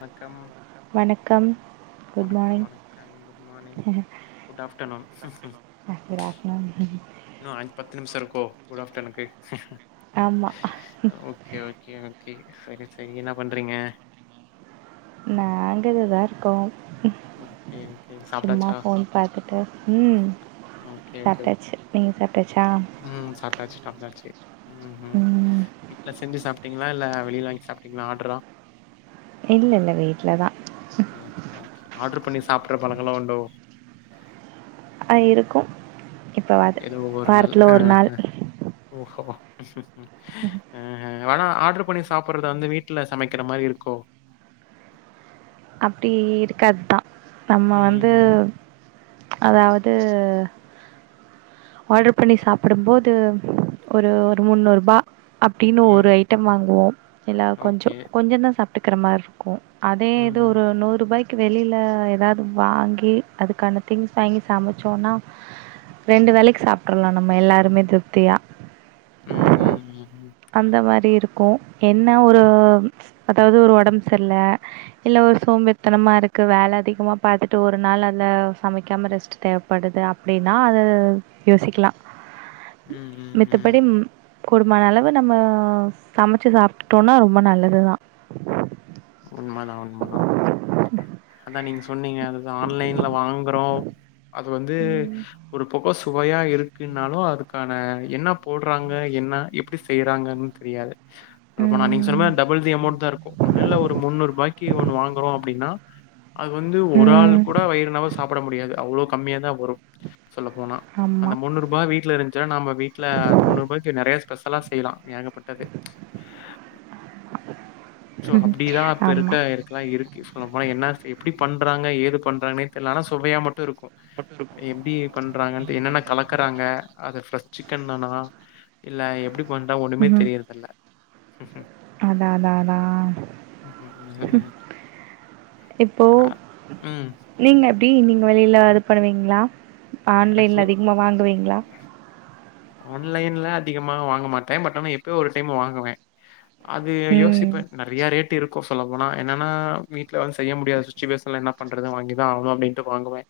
வணக்கம். வணக்கம். குட் வணக்கம் மார்னிங் வணக்கம் குட் மானிங் குட் ஆஃப்டநூன். ம்‌ குடாஃப்டநூன். [unintelligible] இன்னு அஞ் பத்து நிமிஷ்ஷொ ருக்கோ குடாஃப்டன்க்கு. ஆமா ஓகே ஓகே ஓகே சரி சரி என்ன பண்றீங்க நாங்க இங்கதா ருக்கோ ஓகே ஓகே சும்மா சாப்பிட்டாச்சா ஃபோன் பாத்துட்டு ம் சாப்டாச்சு நீங்க சாப்டாச்சா உம் சப்டாச்சு சாப்ட்டாசு உம்ஹு ம் எல்ல செஞ்ச சாப்பிட்டீங்ளா இல்ல வெளில வாங்கி சாப்ட்டீங்ளா ஆட்ரா இல் லல வீட்ல தா ஓகே ஓகே ஆட்ரு பண்ணி சாப்புற பழங்கெல்லா உண்டோ அ இருக்கு எப்ப வாது ஏதோ ஒவ்வொரு நாள் வாரத்துல ஒரு நாள் ஆஹா. ஓஹோ ஆ ஆனா ஆட்ரு பண்ணி சாப்புற்றது வந்து வீட்டுல சமக்கிற மாரி இருக்கோ அப்டி இருக்காது தா நம்ம வந்து ம் அதாவது ஆர்டர் பண்ணி சாப்பிடும்போது ஒரு ஒரு முந்நூர்ப அப்டீனு ஒரு ம் ஐட்டம் வாங்குவோ இல்ல கொஞ்ச ஓகே கொஞ்ச தா சாப்ட்டுக்கிற மார் ருக்கு து ம். ஒரு நூறு ரூபாய்கு வெளியில ஏதாவது வாங்கி அதுக்கான திங்ஸ் வாங்கி சமைச்சோனா ரெண்டு வேலைக்கு சாப்ட்றலா நம்ம எல்லாருமே திருப்தியா ம். ம். ம். அந்த மாரி இருக் கு என்ன ஒரு அதாவது ஒரு ஒடம் சர்ல்ல இல்ல ஒரு சோம்பேரித்தனமா இருக்கு வேல அதிகமா பாத்துட்டு ஒரு நாள் அத சமைக்காம ரெஸ்ட்டு தேவ ப்படுது அப்படின்னா அத யோசிக்லா [inaudible] மித்தப் ம். படி குடும்மான அளவு நம்ம சமைச்சி சாப்ட்டுட்டோனா ரொம்ப நல்லது தா உண்மதா உண்மதா அதா நீங்க சொன்னீங்க அதுதா ஆன்லைன்ல வாங்குறோ அது வந்து ம் ஒரு பக்கோ சுவையா இருக்குன்னாலு அதுக்கான என்ன போடுறாங்க என்ன எப்படி செய்றாங்கன்னு தெரியாது சொல்லபோனா நீங்க சொன்ன ம் மாரி டபுள் தி அமௌண்ட் தா இருக்கு ஒன்னுல்ல ஒ ரு முன்னூரூபாய்க்கு ஒன்னு வாங்கறோ அப்டின்னா அது வந்து ஒரு ஆள் ம் கூட வயிறுனவா சாப்பட முடியாது அவ்ளோ கம்மியா தா வரு சொல்ல போனா ஆமா அந்த முன்னூரூபா வீட்ல இருன்ச்ச நாம வீ ட்ல அந்த முன்னூரூபாய்க்கு நறைய ஸ்பெஷலா செய்யலா ஏகப்பட்டது இப்டி தா அப்ப இருக்க ஆமா இரு க்குலா இருக்கு சொல்ல போ என்னா செய் எப்டி பண்ணறாங்க ஏது பண்றாங்கன்னு தெர்ல ஆனா சுவையா மட்டு இருக்கு எப்டி பண்றாங்கன்ட்டு என்னென்ன கலக்கறாங்க அது ஃப்ரெஷ் சிக்கன் தானா இல்ல எப்டி பண்றா ஒண்ணுமே ம் தெரியர்தில்ல அதா அதா அதா ம் ம் ம் இப்போ அ ம் நீங்க எப்டி நீங்க வெளியில இது பண்ணுவீங்களா ஆன்லைன்ல ஆக்சுவல் அதிகமா வாங்குவீங்களா ஆன்லைன்ல அதிகமா வாங்க மாட்டே பட் ஆனா எப்பயோ ஒரு டைம் வாங்குவ அது ம் யோசிப்ப நறையா ரேட் டிருக்கு சொல்ல போனா என்னன்னா வீட்ல வந்து செய்ய முடியாத சுச்சுவேஷன்ல என்னா பண்றது வாங்கிதா ஆவணு அப்டின்ட்டு வாங்குவே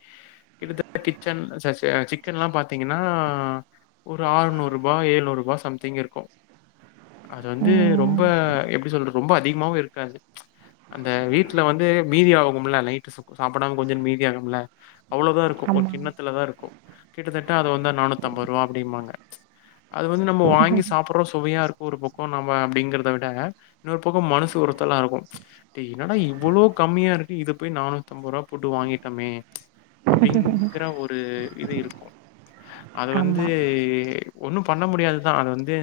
கிட்டத்த கிச்சன் ச்ச்ச சிக்கன்ல்லா பாத்தீங்கன்னா ஒரு ஆறுநூறு ரூபா ஏழுநூறு ரூபா சம்திங் இருக்கு அது வந்து ரொம்ப ம் எப்படி சொல்றது ரொம்ப அதிகமாவு இருக்காது அந்த வீட்ல வந்து மீதி ஆகுமுல நைட்டு ச சாப்படாம கொஞ்சோ மீதி ஆகும்ல அவ்ளோதா இருக்கு ஒரு ஆமா கிண்ணத்துலதா இருக்கு கிட்டத்தட்ட அது வந்து நானூத்தம்பது ரூவா அப்டிம்பாங்க அது வந்து நம்ம வாங்கி சாப்பட்றோ சுவையா இரு க்கு ஒரு பக்கோ நம்ம அப்டிங்கிறத விட இன்னொரு பக்கம் மனுசு உருத்தல்லா இருக்கு டே என்னடா இவ்ளோ கம்மியா இருக்கு இத போய் நானூத்தம்பது ரூவா போட்டு வாங்கிட்டோமே அப்டிங்கிற ஒரு இது இருக்கு அத வந் ஆமா து ஒண்ணும் பண்ண முடியாதுதா அத வந்து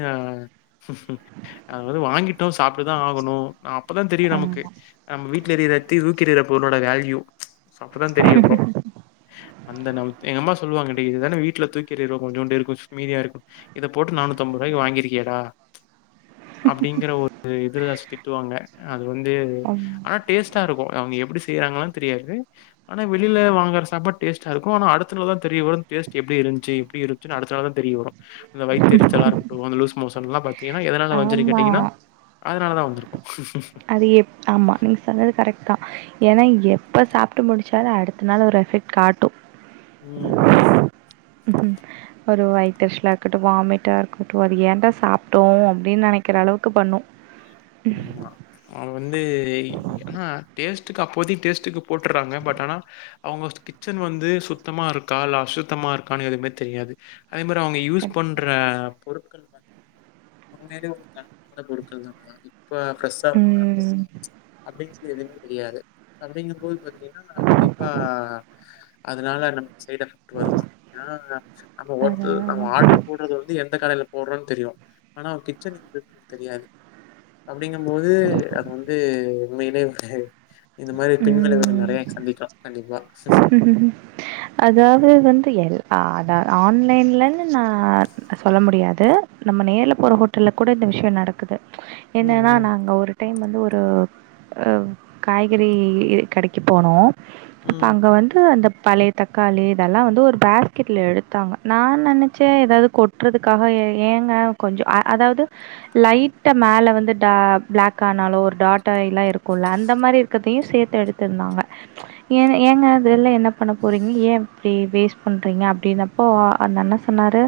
அதாவ்து வாங்கிட்டோ சாப்ட்டுதா ஆகணு அ அப்பதா தெரியு நமக்கு ஆமா நம்ம வீட்ல எரியுற டியூப் தூக்கி எரியுற பொருளோட வேல்யூ அப்பதா தெரியு ப்ரோ அந்த நவ்த் எங்க அம்மா சொல்லுவாங்க டே இதுதான வீட்ல தூக்கி எறியுறோ கொஞ்சோண்டு இருக்கு ஸ்மீதியா இருக்கு இத போட்டு நானூத்தம்பது ரூவாக்கு வாங்கிருக்கியேடா அப்டிங்கற ஒரு இதிரஸ் திட்டுவாங்க அது வந்து ஆமா ஆனா டேஸ்ட்டா இருக்கு அவுங்க எப்டி செய்யறாங்களன் தெரியாது ஆனா வெளில வாங்கற சாப்பாடு டேஸ்டா இருக்கு ஆனா அடுத்த நாள் தா தெரிய வரு டேஸ்ட்டு எப்டி இருந்துச்சு எப்டி இருன்ச்சுனு அடுத்த நாள் தா தெரிய வரு அந்த வயிதெரிச்சலாருக்கட்டு அந்த லூஸ் மோஷன்லா பாத்தீங்கன்னா எதனா வஞ்செரி ஆமா கேட்டீங்கன்னா அதனால தா வந்திருக்கு அது எப் ஆமா நீங்க சொன்னது கரெக்ட் தா ஏனா எப்ப சாப்ட்டு முடிச்சாலு அடுத்த நாள் ஒரு எஃபெக்ட் காட் ம் ம் ம் ஒரு வயித்தெரிச்சலா இருக்கட்டு வாமிட்டா இருக்கட்டு அது ஏன்டா சாப்ட்டோ அப்டின் நெனைக்கிற அளவுக்கு பண்ணு ஆமா அவ வந்து ஏனா டேஸ்ட்டுக்கு அப்போதைக் டேஸ்ட்டுக் போட்டுறாங்க பட் ஆனா அவுங்க கிச்சன் வந்து சுத்தமா இருக்கா இல்ல அசுத்தமா இருக்கான்னு எதுமே தெரியாது அதே மாரி அவ்ங்க யூஸ் கண்டிப்பா. பண்ற பொருட்கள் பாத்தீங்கனா உண்மயிலே ஒரு தரமான பொருட்கள் தானா இப்ப ஃப்ரெஷ்ஷா ம். [unintelligible] அப்டிங்கிறது எதுமே தெரியாது அப்டிங்க போது பாத்தீங்கன்னா கண்டிப்பா அதனால நமக்கு சைட் எஃபக் ட் வருதாம் ஏ நம்ம அது ஹோட்டல் நம்ம அழகா ஆடர் போட்றது வந்து எந்த கடையில போட்றோன் தெரியும் ஆனா அவ்ங் கிச்சன் வந்து தெரியாது அப்டிங்கும் போது அது வந்து உண்மையிலே ஒரு இந்த மாரி பின் விளைவுகள் நெறைய ம். சந்திக்லா கண்டிப்பா அதாவது வந்து எல் அத ஆன்லைன்லன்னு நா சொல்ல முடியாது நம்ம நேர்ல போற ஹோட்டல்ல கூட இந்த விஷயோ நடக்குது ம், என்னன்னா ம், நாங்க ஒரு டைம் வந்து ஒரு காய்கறி கடைக்கு போனோ ம், அங்க வந்து அந்த பழைய தக்காளி இதெல்லா வந்து ஒரு ஃபேஸ்கெட்ல எடுத்தாங்க நா நெனச்சே ஏதாவது கொட்டுறதுக்காக ஏ ஏங்க கொஞ்சோ அ அதாவது லைட்டா மேல வந்து டா பிளாக் ஆனாலு ஒரு டாட்டாயியெல்லா இருக்குல்ல அந்த மாரி இருக்கதையும் சேத்து எடுத்திருந்தாங்க ஏங்க ஏங்க இதில்லா என்ன பண்ண போறீங்க ஏ இப்டி வேஸ்ட் பண்றீங்க அப்டினப்போ அந்த அண்ண சொன்னாரு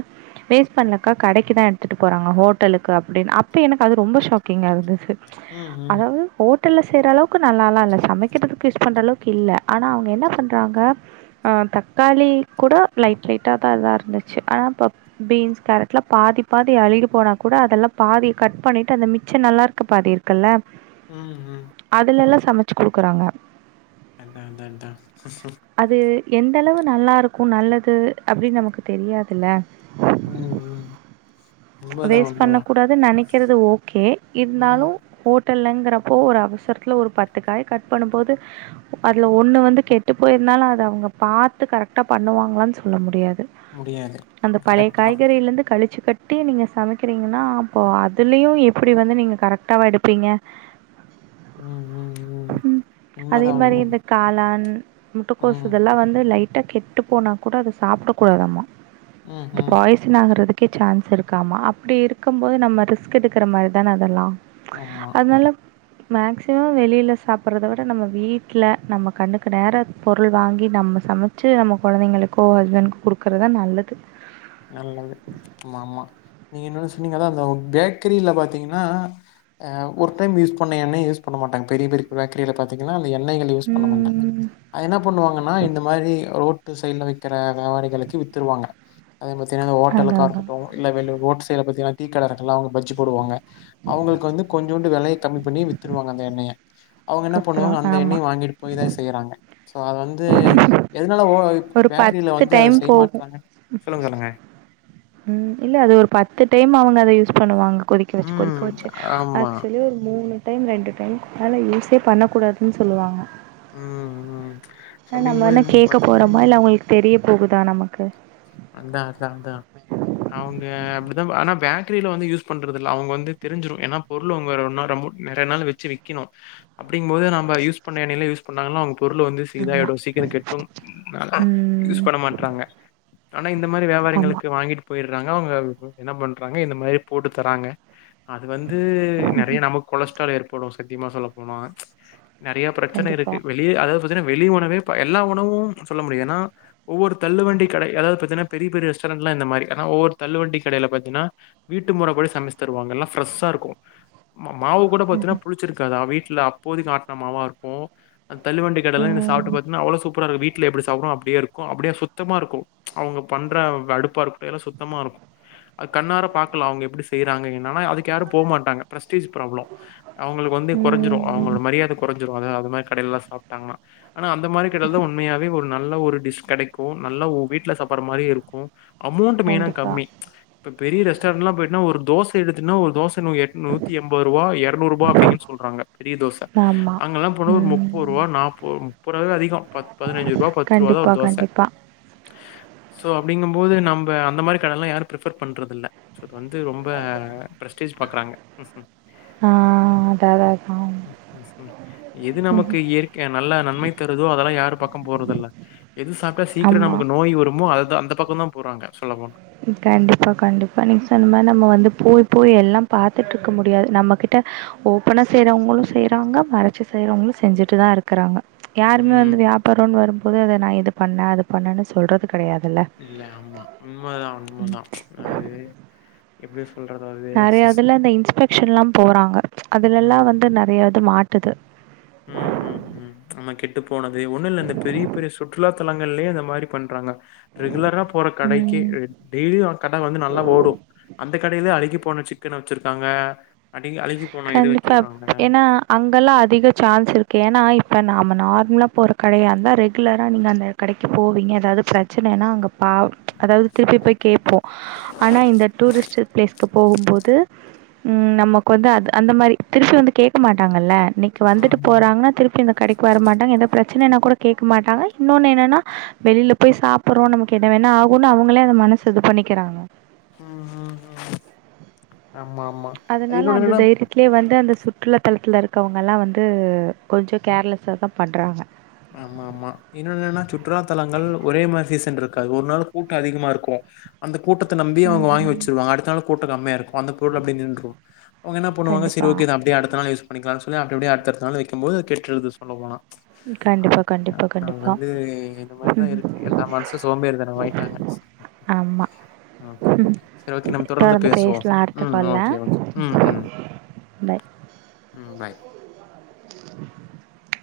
வேஸ்ட் பண்ணலக்கா கடைக்குதா எடுத்துட்டு போறாங்க ஹோட்டலுக்கு அப்டின்னு அப்ப எனக்கு அது ரொம்ப ஷாக்கிங்கா இருந்தது ம், ம், அதாவது ஹோட்டல்ல செய்ற அளவுக்கு நல்லால்லா இல்ல சமைக்கிறதுக்கு யூஸ் பண்ற அளவுக்கு இல்ல ஆனா அவுங்க என்ன பண்றாங்க ஆ தக்காளி கூட லைட் லைட்டா தா இதா இருந்துச்சு ஆனா ப்ப பீன்ஸ் கேரட்லா பாதி பாதி அழுகி போனா கூட அதெல்லா பாதி கட் பண்ணிட்டு அந்த மிச்சம் நல்லா இருக்கு பாதி இருக் கல்ல ம் ம். அதுலெல்லா சமச்சு குடுக்குறாங்க அத்தா அத்தா அத்தா அது எந்த அளவு நல்லாருக்கு நல்லது அப்டின்னு நமக்கு தெரியாதில்ல ம் ம் உண்மதான், வேஸ்ட் உண்மதான். பண்ணக்கூடாது நெனைக்கிறது ஓகே ம். இருந்தாலு ஹோட் டல்ங்கிறப்போ ஒரு அவசரத்துல ஒரு பத்து காய் கட் பண்ணும்போது அதுல ஒன்னு வந்து கெட்டு போயிருந்தாலு அத அவங்க பாத்து கரெக்டா பண்ணுவாங்களான்னு சொல்ல முடியாது முடியாது. அந்த பழைய கரெக்ட்டு தான். காய்கறிலந்து கழிச்சு கட்டு ட்டி நீங்க சமைக்கிறீங்கன்னா அப்போ அதுலயு எப்டி வந்து நீங்க கரெக்டா வ எடுப்பீங்க ம், ம், ம் அதே உண்மதான், மாரி இந்த உண்மதான். காளான் முட்டக்கோசு ம். இதெல்லா வந்து லைட்டா கெட்டு போனா கூட அதை சாப்ட கூடாதாம ம் அது ம் பாய்ஸ் சின் ஆகறதுக்கே சான்ஸ் இருக்காமா அப்டி இருக்கும்போது நம்ம ரிஸ்க் எடுக்கிற மாரி தான அதெல்லா ஆமா அதனால மேக்சிமம் வெளில சாப்ட்றத விட நம்ம வீட்ல நம்ம கண்ணுக்கு நேரா பொருள் வாங்கி நம்ம சமச்சு நம்ம கொழந்தைங்களுக்கோ ஹஸ்பண்டுக்கு குடுக்குறது தா நல்லது நல்லது ஆமா ஆமா நீங்க இன்னோனு சொன்னீங்க அதா அந்த பேக்கரில பாத்தீங்கன்னா அ ஒரு டைம் யூஸ் பண்ண எண்ணைய யூஸ் பண்ண மாட்டாங்க பெரிய பெரிய பேக்கரில பாத்தீங்கன்னா அந்த எண்ணெய யூஸ் பண்ண மாட்டாங்க ம். அ என்ன பண்ணுவாங்கன்னா இந்த மாரி ரோட் ட்டு சைடில வக்கிற வியாபாரிகளுக்கு வித்துருவாங்க அதே பத்தின இந்த ஓட்டலுக்கா அதான் அதான். இருக்கட்டு இல்ல வெளி ஓட்சைட்ல பாத்தீங்கன்னா டீ கடை இருக்குல்ல அவுங்க பஜ்ஜி போடுவாங்க அவுங்களுக்கு வந்து கொஞ்சோண்டு விலய கம்மி பண்ணி வித்துருவாங்க அந்த எண்ணெய அவுங்க என்ன பண்ணுவாங்க குடுத்துருவோம். அந்த ஆமா. எண்ணெய வாங்கிட்டு போய் தா செய்யறாங்க சோ அது வந்து எதனால ஓ ஒரு பேக்கரில வந்து அத டைம் போகும். செய்யமாட்டாங்க சொல்லுங்க சொல்லுங்க ம் இல்ல அது ஒரு பத்து டைம் அவுங்க அத யூஸ் பண்ணுவாங்க கொதிக் க வச்சு கொதிக்க ம் வச்சு ஆமா ஆக்சுவலி ஒரு மூணு டைம் ரெண்டு டைம் அதனால யூஸே பண்ணக்கூடாதுன்னு சொல்லுவாங்க ம் ம் அ நம்ம அப்டிங்கும்போது என்ன இவங்க கேக்க பாத்துட்டு போறோமா இல்ல உங்களுக்கு தெரிய போகுதா நமக்கு அதா அதா அதா அவுங்க அப்படிதா ஆனா பேக்கரில வந்து யூஸ் பண்றதில்ல அவுங்க வந்து தெரிஞ்சிடு ஏனா பொருள் உங்க ஒனனா ரொம்ப நெறய நாள் வச்சு விக்கணு அப்டிங்கும் போது நம்ப யூஸ் பண்ண எண்ணைலயே யூஸ் பண்ணாங்கனா அவுங்க பொருள் வந்து ஆமா. இதாடுயு சீக்கிரோ கெட்ரும் ம். பண்ண மாட்றாங்க ஆனா இந்த மாதிரி ஆமா. வியாபாரிங்களுக்கு வாங்கிட்டு போயிறாங்க அவுங்க என்ன பண்றாங்க இந்த மாதிரி போட்டு தராங்க அது வந்து நெறைய நமக்கு கொலஸ்ட்ரால் ஏற்படும் சத்தியமா சொல்ல போனா நெறைய பிரச்சன கண்டிப்பா. இருக்கு லி அதாது பாத்தீனா வெளி உணவே ப எல்லா உணவு சொல்ல முடியாது ஏனா ஒவ்வொரு தள்ளுவண்டி கடை அதாவது பாத்தீனா பெரிய பெரிய ரெஸ்டாரண்ட் எல்லா இந்த மாரி ஆ ஒவ்வோரு தள்ளு வண்டி கடைல பாத்தீனா வீட்டு முற படி சமைச்சு தருவாங்க எல்லா ஃப்ரெஷ்ஷா இருக்கு மாவு கூட பாத்தீனா ம். புளிச்சிருக்காதா வீட்ல அப்போதைக்கு ஆட்ன மாவா இருக்கு தள்ள வண்டி கடைல்லா நீங்க சாப்ட்டு ம். பாத்தீங்கன்னா அவ்ளோ சூப்பரா இருக்கு வீட்ல எப்டி சாப்றோ அப்டியே இருக்கு அப்டியே சுத்தமா இருக்கு அவுங்க பண்ற வ அடுப்பாருக் எல்லா சுத்தமா இருக்கு கண்ணார பாக்கலா அவுங்க எப்டி செய்றாங்க என்னனா அதுக் க்கு யாரு போ மாட்டாங்க பிரஸ்டீஜ் ப்ராப்ளோ அவுங்களுக்கு வந்து கொறஞ்சிடு ம். அவுங்களோட மரியாத கொறஞ்சுரு அத அது மாரி கடைல்லலா சாப்டாங்கன்னா ஆனா அந்த மாரி கடைல தா உண்மையாவே ஒரு நல்ல ஒரு டிஷ் கெடைக் கு நல்ல ஓ வீட்ல சாப்பாட மாரி இருக்கு அமௌண்ட் மெயினா கண்டிப்பா. கம்மி இப்ப பெரிய ரெஸ்டாரண்ட்லா போயிட்டினா ஒரு தோசை எடுத்துனா ஒரு தோசை எட் நூத்தி எம்பது ரூபா இரநூறுபா அப்டிங்கின்னு சொல்றாங்க பெரிய தோசை ஆமா. அங்கெல்லா போனா ஒரு ம். முப்பது ரூபா நாப்பது முப்பது ரூபாவே அதிகோ ப பதினஞ்சு ரூபா பத்து ரூபா தா கண்டிப்பா, ஒரு தோச கண்டிப்பா. ஸோ அப்டிங்கம்போது நம்ப அந்த மாரி கடலா யாரு பிர்ப்பேர் பண்ணுறதில்ல ஸோ வந்து ரொம்ப பிரஸ்டீஜ் பாக்குறாங்க ஆ அதான் அதான் அதான். எது நமக்கு ம். இயற் கையா நல்லா நன்மை தருதோ அதெல்லா யாரு பக்கம் போறது இல்ல எது சாப்ட்டா சீக்கிர நமக் ஆமா. நோய் வரும்மோ அது தா அந்த பக்கம் தா போறாங்க சொல்ல போனா கண்டிப்பா கண்டிப்பா நீங்க சொன்ன மாரி நம்ம வந்து போய் போய் எல்லா பாத்துட்டு இருக்க முடியாது நம்ம கிட்ட ஓப்பனா செய்றவுங்களு செய்றாங்க மறச்சு செய்றவங்களு செஞ்சுட்டுதா இருக் க்கறாங்க யாருமே ம். வந்து வியாபாரோனு வரும் போது அத நா இது பண்ணே அது பண்ணேனு சொல்றது கெடையாதுல்ல இல்ல ஆமா உண்மதா உண்மதா அது எப்டி சொல்றது‌ அது நறைய இதுல இந்த இன்ஸ்பெக்ஷன்லா போறாங்க அதுலல்லா ம் வந்து நறையா இது மாட்டுது ம் ம் ம் ஆமா கெட்டு போனது ம் ஒண்ணு இல்ல இந்த பெரிய பெரிய சுற்றுலா தலங்கள்லே இந்த மாரி பண்றாங்க ரெகுலரா போற கடைக்கே ம். டெய்லி ஆ கட வந்து நல்லா ஓடு அந்த கடையில அழுகி போன சிக்கன் வச்சிருக்காங்க அடிகி அழுகி போன இது கண்டிப்பாப் வச்சிருக்காங்க ஏனா அங்கல்லா அதிக சான்ஸ் இருக்கு ஏனா இப்ப நாம நார்மலா போற கடையா இருந்தா ரெகுலரா நீங்க அந்த கடைக்கு போவீங்க ஏதாவது ப்ரச்சனனா அங்க பாவ் அதாவ்து திருப்பி போய் கேப்போ ஆனா இந்த டூரிஸ்ட்டு ப்ளேஸ்க்கு போகும்போது ம் நமக்கு வந்து அது அந்த மாரி திருப்பி வந்து கேக்க மாட்டாங்கல்ல நி வந்துட்டு ம் ம் போறாங்கனா திருப்பி இந்த கடைக்கு வரமாட்டாங்க எந்த ப்ரச்சனைன்னா கூட கேக்க மாட்டாங்க இன்னொன்னு என்னன்னா வெளில போய் சாப்புறோ நமக்கு என்ன வேணா ஆகுன்னு அவங்களே அத மனசு இது பண்ணிக்கிறாங்க ம் ம் ம் ஆமா ஆமா அதனால இன்னொன்னு அந்த என்னன்னா தைரியத்திலே வந்து அந்த சுற்றுலாத்தலத்துல இருக்கவங்கல்லா வந்து கொஞ்சோ ம் கேர்லெஸ்ஸா தா பண்றாங்க ஆமா ஆமா இன்னோன்னு என்னன்னா சுற்றுலாத்தலங்கள் ஒரே மா சீசன் இருக்காது ஒரு நாள் கூட்டோ அதிகமா இருக்கு அந்த கூட்டத்த நம்பி அவங்க வாங்கி ம் வச்சிருவாங்க அடுத்த நாளு கூட்டோ கம்மியா இருக்கு அந்த பொருள் அப்டி நின்று அவங்க என்ன பண்ணுவாங்க செரி கண்டிப்பா ஓக்கே இத அப்டியே அடுத்த நாள் யூஸ் பண்ணிக்கலானு சொல்லி அப்டி அப்டி அடுத்த அடுத்த நாள் வைக்கும் போது அது கெட்ருது சொல்ல போனா கண்டிப்பா கண்டிப்பா ஆ கண்டிப்பா வந்து இந்த மாரிதா ம் இருக்கு எல்லா மனசு சோம்பேறி தனமாயிட்டாங்க ஆமா ஓக்கே ம் ஓக்கே செரி ஓக்கே நம்ம தொடர்ந்து பேசுவோ பேசலா அடுத்த ம் கால்ல ஓக்கே ஓக்கே ம் ம் பாய் ம் பாய்